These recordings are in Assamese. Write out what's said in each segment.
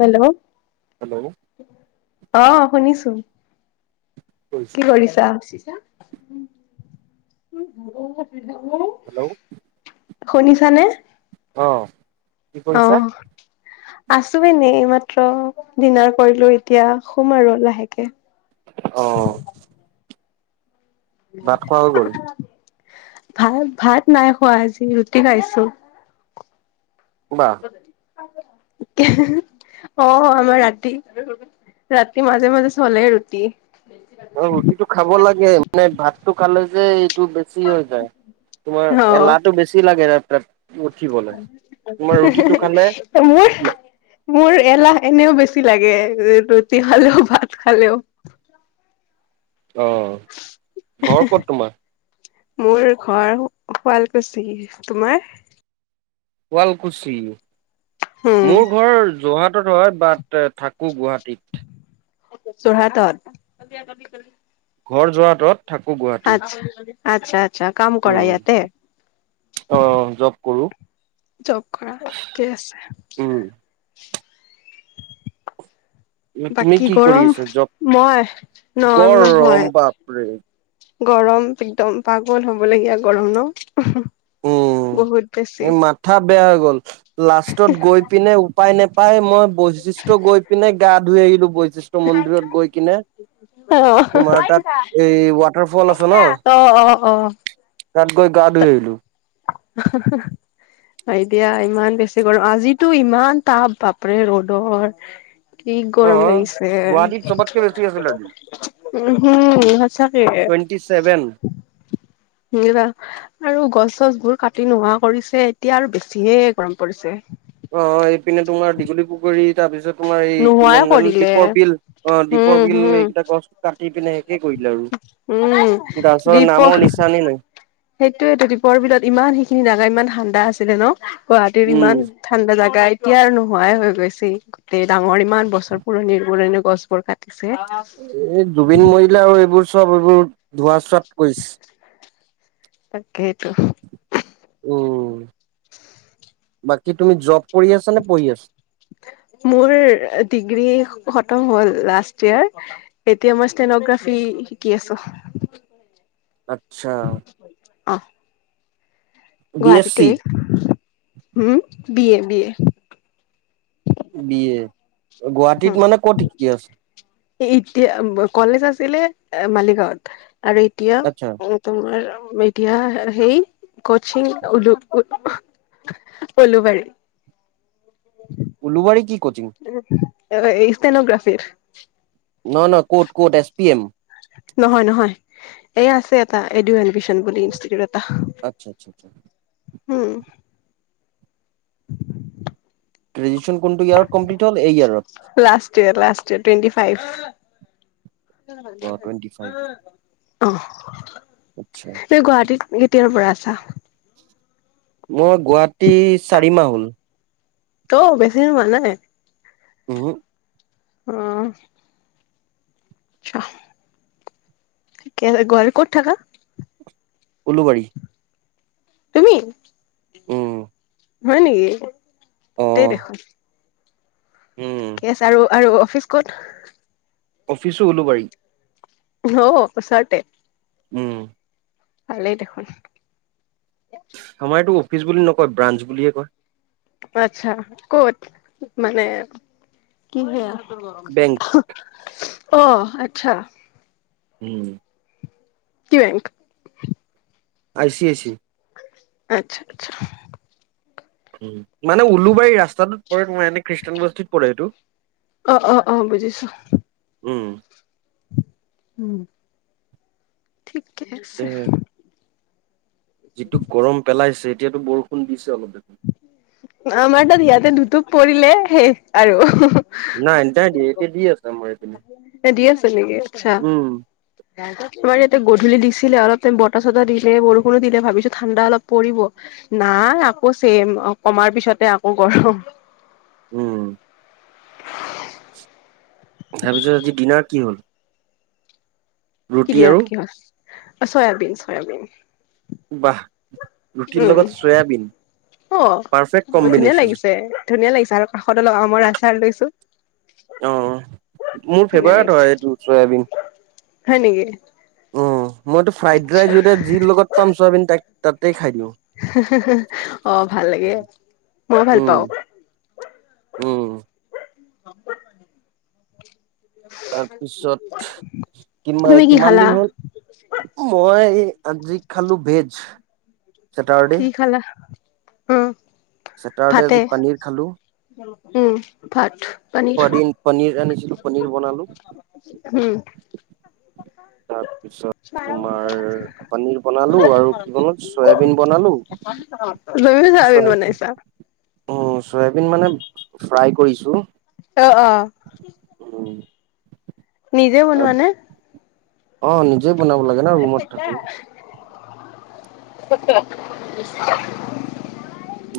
হেল্ল' হেল্ল' অ শুনিছোঁ কি কৰিছা। হেল্ল' শুনিছা নে? অঁহ। অহ আছোঁ এনে মাত্ৰ ডিনাৰ কৰিলোঁ এতিয়া শুম আৰু লাহেকে। অহ। ভাত খোৱা হৈ গ'ল। ভাত ভাত নাই খোৱা আজি ৰুটি খাইছোঁ। বাহ। অ আমাৰ ৰাতি। ৰাতি মাজে মাজে চলে ৰুটি অ ৰুটিটো খাব লাগে মানে ভাতটো খালে যে টো বেছি হৈ যায় তোমাৰ এলাহটো বেছি লাগে উঠিবলৈ তোমাৰ হে হে ৰুটিটো খালে হে, মোৰ মোৰ এলাহ এনেও বেছি লাগে ৰুটি খালেও ভাত খালেও। অ ঘৰ ক'ত তোমাৰ। মোৰ ঘৰ শুৱালকুছি তোমাৰ। শুৱালকুছি উম মোৰ ঘৰ যোৰহাট। হয় বাট থাকো গুৱাহাটীত। যোৰহাটত ঘৰ যহাটত থাকোঁ গুৱাহাটী। আচ্ছা আচ্ছা আচ্ছা কাম কৰা উম ইয়াতে। অ জব কৰো জব কৰা ঠিকেই আছে উম তুমি বাকী কি কৰি গৰম আছা জব মই নৰম গৰম বাপৰে নহয়। গৰম একদম পাগল হ'বলগীয়া গৰম নো উম। বহুত বেছি এ মাথা বেয়া হৈ গল লাষ্টত গৈ পিনে উপায় নোপায় মই বৈশিষ্ট গৈ পিনে গাত ধুই আহিলো বৈ। শষ্ট মন্দিৰত গৈ কিনে অ তোমাৰ তাত এই ৱাটাৰ ফল আছে ন। অ অ অ। তাত গৈ গা ধুই আহিলো। স স [unintelligible] দিয়া ইমান বেছি গৰম আজিতো ইমান টাপ বাপৰে ৰ'দৰ। কি অ গৰম লাগিছে। গুৱাহাটীত চবতকে বেছি আছিল আজি উ উম সচাকে টুৱেণ্টি ছেভেন নিল আৰু গছ গছ বোৰ কাটি নোহোৱা কৰিছে এতিয়া আৰু বেছিহে গৰম পৰিছে। অ এইপিনে তোমাৰ দীঘলী পুখুৰীত তাৰ পিছত তোমাৰ এই কি নোহোৱাই নাম জানো কৰিলে দীপৰ বিল অ দীপৰ উম বিল হম এইকেইটা গছ কাটি পিনে সেষে উম কৰি। গছৰ নামৰ নিচানেই নাই সেইটোয়ে এইটো দীপৰ বিলত ইমান সেইখিনি নাগা ইমান ঠাণ্ডা আছে। আছিলে ন গুৱাহাটীত উম ইমান ঠাণ্ডা জাগা এতিয়া আৰু নোহোৱাই হৈ গৈছে। ডাঙৰ ইমান বছৰ পুৰণি পুৰণি গছবোৰ কাট। এই জুবিন মৰিলা আৰু এইবোৰ চব এইবোৰ ধোঁৱা চোৱাত কইছ তাকেইতো [unintelligible] উম। বাকী তুমি জব কৰি আছা নে পঢ়ি আছা? মোৰ ডিগ্ৰী খতম হল লাষ্ট। এতিয়া মই ষ্টেনগ্ৰাফি শিকি আছো। আচ্ছা অ। বি এছ গুৱাহাটীতে চি হম বিয়ে বিয়ে বিয়ে গুৱাহাটীত হম মানে ক'ত শিকি আছে এতিয়া ব কলেজ আছিলে এ মালিগাঁৱত আৰু আচ্ছা এতিয়া তোমাৰ এতিয়া সেই কচিং উওলো। পলবাৰি। উলুবাঢ়ি কি কোচিং। ইষ্টেনোগ্ৰাফিৰ। ন ন কট কট এছ পি এম। নহয় নহয় এই আছে এটা এডিউ এডমিশন বুলি ইনষ্টিটিউট এটা। আচ্ছা আচ্ছা আচ্ছা। হম। উ ত্ৰি। [unintelligible] লাষ্ট ইয় লাষ্টিয় টো। ফাইভ [unintelligible] অ টুৱেন্টি ফাইভ অ। আচ্ছা এই গুৱাহাটীত কেতিয়াৰ পৰা আছা। মই গুৱাহাটী চাৰি মাহ হল। ত বেছি দি হোৱা নাই। উহো। আহ ক'ত থাকা উলুবাৰী তুমি উম হয় নেকি অ তেই দেখোন উম কেছ আৰু আৰু অফিচ কঁত অফিচো ওলোবাৰি অ ওচৰতে উম ভালেই দেখোন আমাৰ এইটো অফিচ বুলি নকয় ব্ৰাঞ্চ বুলিয়ে কয় আচ্ছা ক'ত মানে কি হে। বেংক অ আচ্ছা। উম কি bank I C I C আচ্ছা আচ্ছা উম মানে ওলোবাৰি এই ৰাস্তাটোত পৰে তো এনে খ্ৰীষ্টানবষ্ঠীত পৰে এইটো অ অ অ বুজিছো উম উম ঠিকে এ আছে যিটো গৰম পেলাইছে এতিয়াতো বৰষুণ দিছে অলপ দেখোন আমাৰ তাত ইয়াতে দুতুপ পৰিলে শেষ আৰু নাই এতিয়া দি এতিয়া দি আছে এইপিনে। এ দি আছে নেকি আচ্ছা উম তোমাৰ ইয়াতে গধূলি দিছিলে অলপ বতাহ চতাহ দিলে বৰষুণো দিলে ভাবিছো ঠাণ্ডা অলপ পৰিব নাই আকৌ চেম কমাৰ পিছতে আকৌ গৰম উম তাৰ পিছত আজি ডিনাৰ কি হল কি ৰুটি দিনাত আৰু কি হল অ চয়াবিন চয়াবিন বাহ ৰুটিৰ উম লগত চয়াবিন অ পাৰফেক্ট ধুনীয়া কম্বিনেশ্যন। লাগিছে ধুনীয়া লাগিছে আৰু কাষত অলপ আমৰ আচাৰ লৈছো অ অ মোৰ ধুনীয়া ফেভাৰেট হয় লাগিছে এইটো চয়াবিন হয় নেকি উ মইতো ফ্ৰাইড আচ্ছা ৰাইচ যি লগত পাম চৱাবিন তাক তাতেই খাই দিওঁ হে হে হে অ ভাল লাগে মইয়ো ভাল উম পাওঁ উম [unintelligible] তাৰপিছত কিমান তুমি কি কিমান খালা দিন হল মই আজি খালো ভেজ চেটাৰডে কি খালা উম ছেটাৰডে ভাতে আজি পানীৰ খালো উম ভাত পনীৰ পন পনীৰ আনিছিলো পনীৰ বনালো উম তাৰপিছত তোমাৰ পনীৰ বনালো [unintelligible] আৰু কি বনালো চয়াবিন বনালো [unintelligible] চাওমিন বনাইছা চয়াবিন মানে ফ্ৰাই কৰিছো অ অ উম নিজে বনোৱা নে অ নিজে বনাব লাগে ন ৰুমত থাকো সত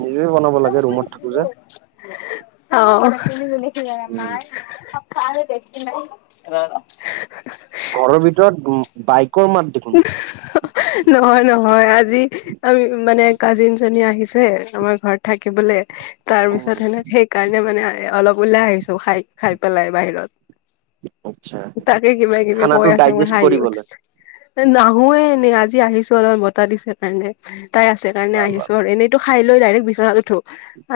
নি শু অ তু উম শুছিলমাই খান দেখি নাই অ ঘৰৰ ভিতৰত উ বাইক নহয় নহয় আজি আমি মানে কাজিন জনী আহিছে আমাৰ ঘৰত থাকিবলে তাৰ পিছত সেনে সেইকাৰণে মানে অলপ ওলাই আহিছো খাই খাই পেলাই বাহিৰত আচ্ছা তাকে কিবা কিবি কৈ খানাটো আছে মোৰ ডাইজেষ্ট হাঁহি কৰিবলৈ উঠিছে নাহোয়ে এনেই আজি আহিছো অলপ বতা দিছে কাৰণে তাই আছে কাৰণে ভাল আহিছো ভাল আৰু এনেইতো খাই লৈ ডাইৰেক্ট বিচনাত উঠো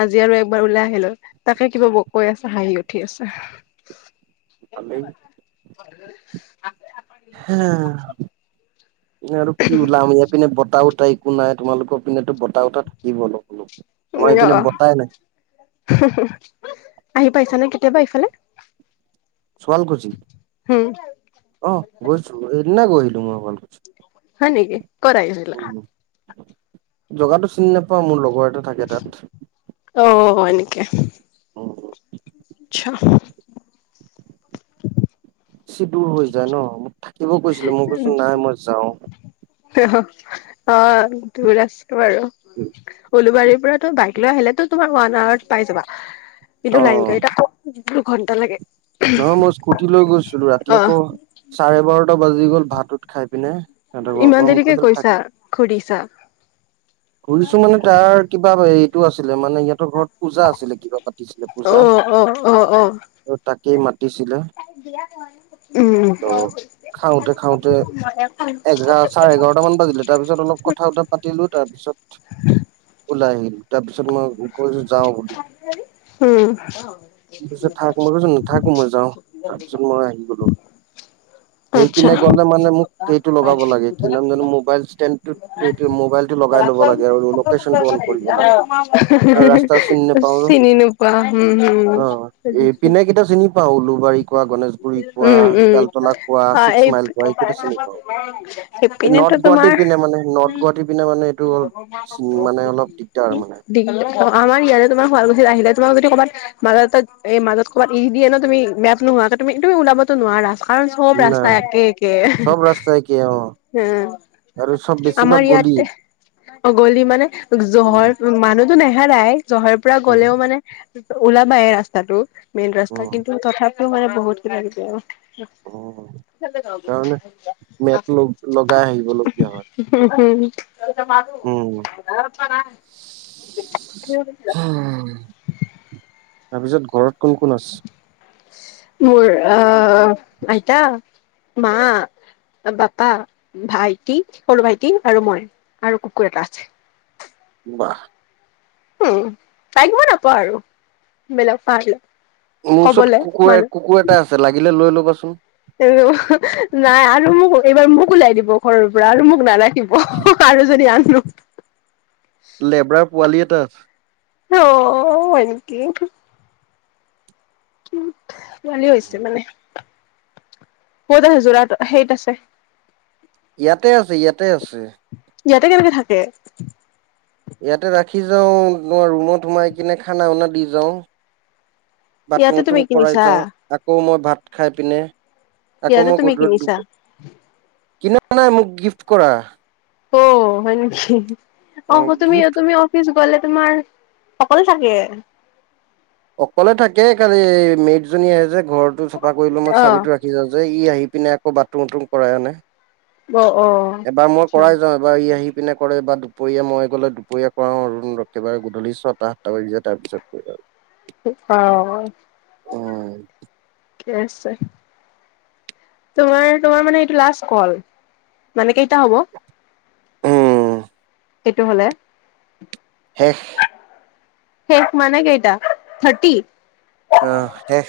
আজি আৰু এ একবাৰ ওলাই আহিলো তাকে কিবা কৈ আছে হাঁহি উঠি আছে খালো হয় আ প আৰু কি ওলাম ইয় পিনে বতাহ বতটা একো নাই তোমালোকৰ পিনেতো ব উটা উতাত থাকিব অলপল আমাৰ এইপিনে অ বতাই নাই আহি পাইছানে কেতিয়াবা ইফালে শুৱালকুছি উম অ গৈছো এইদিনা গৈছিলো মই শুৱালকুচি হয়নেকি ক'ত আহিছিলা জগাটো চিনি নাপাওঁ মোৰ লগত টো থাকে তাত অ উ আচছা বেছি দূৰ হৈ যায় ন মোক থাকিব কৈছিলে মই কৈছো নাই মই যাও আচ্ছা অ দূৰ আছো বাৰু উলুবাৰী বাইক লৈ আহিলেতো তোমাৰ ওৱান আৱাৰ পাই যাবা অ কিন্তু লাইন দু ঘণ্টা লাগে নহয় মই স্কুটি লৈ গৈছিলো ৰাতি অ', আকৌ চাৰে বাৰটা বাজি গ'ল ভাতত খাই পিনে সিহঁতৰ ঘৰৰ ইমান পৰা মোক দেৰিকে কৈছিল কৈছা ঘুৰিছা- ঘুৰিছো মানে তাৰ কিবা এইটো আছিলে মানে ইিহঁতৰ ঘৰত পূজা আছিলে কিবা পাতিছিলে পূজা অ', অ', অ', আৰু তাক কিছিলে উ খাওঁতে খাওঁতে হৈছে এঘাৰ চাৰে এঘাৰটা তাৰ ম পিছত অলপ কথা কথা পাতিলো তাৰপিছত [inaudible] ওলাই আহিল তাৰপিছত মই কৈছো যাওঁ বুলি ত উম, পিছত থাক মই কৈছো নাথাকো মই যাও তাৰপিছত মই আহি গলো [unintelligible] সেই আচ্ছা। পিনে গ'লে মানে মোক সেইটো লগাব লাগে কি মবাইল ষ্ট লাগে ৰাস্তা চিনি নাপাওঁ ন। চিনি নোপোৱা উম উম অ স এই নিশ্চয় পিনে কেইটা চিনি পাওঁ উলুবাৰী কোৱা গণেশগুৰি কোৱা উম উম বেলতলা কোৱা অ ছিক্স এই মাইল কোৱা এইকেইটা চিনি পাওঁ এই এনেতো নৰ্থ গুৱাহাটী তোমাৰ পিনে মানে নৰ্থ গুৱাহাটী পিনে মানে এইটো মানে অলপ দিগদাৰ মানে দীঘল অ আমাৰ ইয়াতে তোৰ শুৱালকুছি আহিলে তোমাক যদি ক'ৰবাত মাজ এই মাজত ক'বাত ই দিয়ে ন তুমি নোহোৱাক তুমি তুমি ওলাবতো নোৱাৰা কাৰণ চব না ৰাস্তা একে একে চব ৰাস্তা একে অ আৰু চব উম আমাৰ বেছিভাগ গলি ইয়াতে অ গলি মানে জহৰ উম মানুহ টো নেহেৰায় জহাইৰ পৰা উম গ'লেও মানে ওলাবাই এই ৰাস্তাটো মেইন ৰাস্তা উম কিন্তু তথাপিও মানে বহুত কিবা কিবি উম কাৰণ আও মেট লগ লগাই আহিবলগীয়া হয়। উম হম উম। [unintelligible] তাৰপিছত ঘৰত কোন কোন আছে? মোৰ অ আইতা মা বাপা ভাইটি সৰু ভাইটি আৰু মই আৰু কুকুৰ এটা আছে। বাহ। উম চাইব নাপাওঁ আৰু বেলেগ পাহিল মোৰ ওচৰত কুকুৰ কুকুৰ এটা আছে লাগিলে লৈ ল'বাচোন। নাই আৰু মোক এইবাৰ মোক ওলাই দিব ঘৰৰ পৰা আৰু মোক নালাই আৰু যদি আনো। লেব্ৰাৰ পোৱালি এটাত ইও হয় নেকি? কি ভালে হৈছে মানে। ক'ত আছে যোৰা সেইত আছে। ইয়াতে আছে ইয়াতে আছে। ইয়াতে কেনেকে থাকে? ইয়াতে ৰাখি যাওঁ ৰুমত সোমাই কিনে খানা উনা দি যাওঁ। বাথৰুম ইয়াতে তুমি উথৰুম কৰাই কিনিছা যাওঁ আকৌ মই ভাত খাই পিনে আকৌ ইয়াতে মই তুমি গধুল কিনিছা। দুপ কিনা নাই মোক গিফ্ট কৰা। অ হয় নিকি? অ তুমি তুমি অফিচ গ'লে তোমাৰ সকলো থাকে। অকলে থাকে খালি মেট জনী আহে যে ঘৰটো চাফা কৰি লো মই অ', চাবিতো ৰাখি যাওঁ যে। ই আহি পিনে আকৌ বাটৰোম উতুম কৰাই আনে। অ', অ'। এবাৰ মই আচ্ছা কৰাই যাওঁ এবাৰ ই আহি পিনে কৰে বা দুপৰীয়া মই গ'লে দুপৰীয়া কৰাও আৰু নহলে একেবাৰে গধুলি ছটা সাতটা বাজি যায় তাৰ পিছত কৰে আৰু। অ। উম। ঠিক আছে তোমাৰ তোমাৰ মানে এইটো লাষ্ট কল? মানে কেই কেইটা হ'ব? উম এইটো হলে শেষ। শেষ মানে কেইটা? থাৰ্টি? অহ শেষ।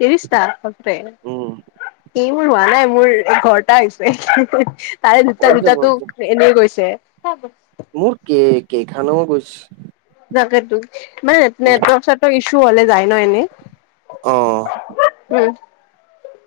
ত্ৰিশটা বাপৰে উম ই মোৰ হোৱা নাই মোৰ এঘৰটা হৈছে তাৰে দুটা হৈ যাব দুটাটো এনেই গৈছে। মোৰ কে কে খান ম গৈছ তাকেতো মানে নেটৱৰ্ক চেটৰ্ৱক ইছু হলে যায় ন এনেই? অহ। উ [inaudible]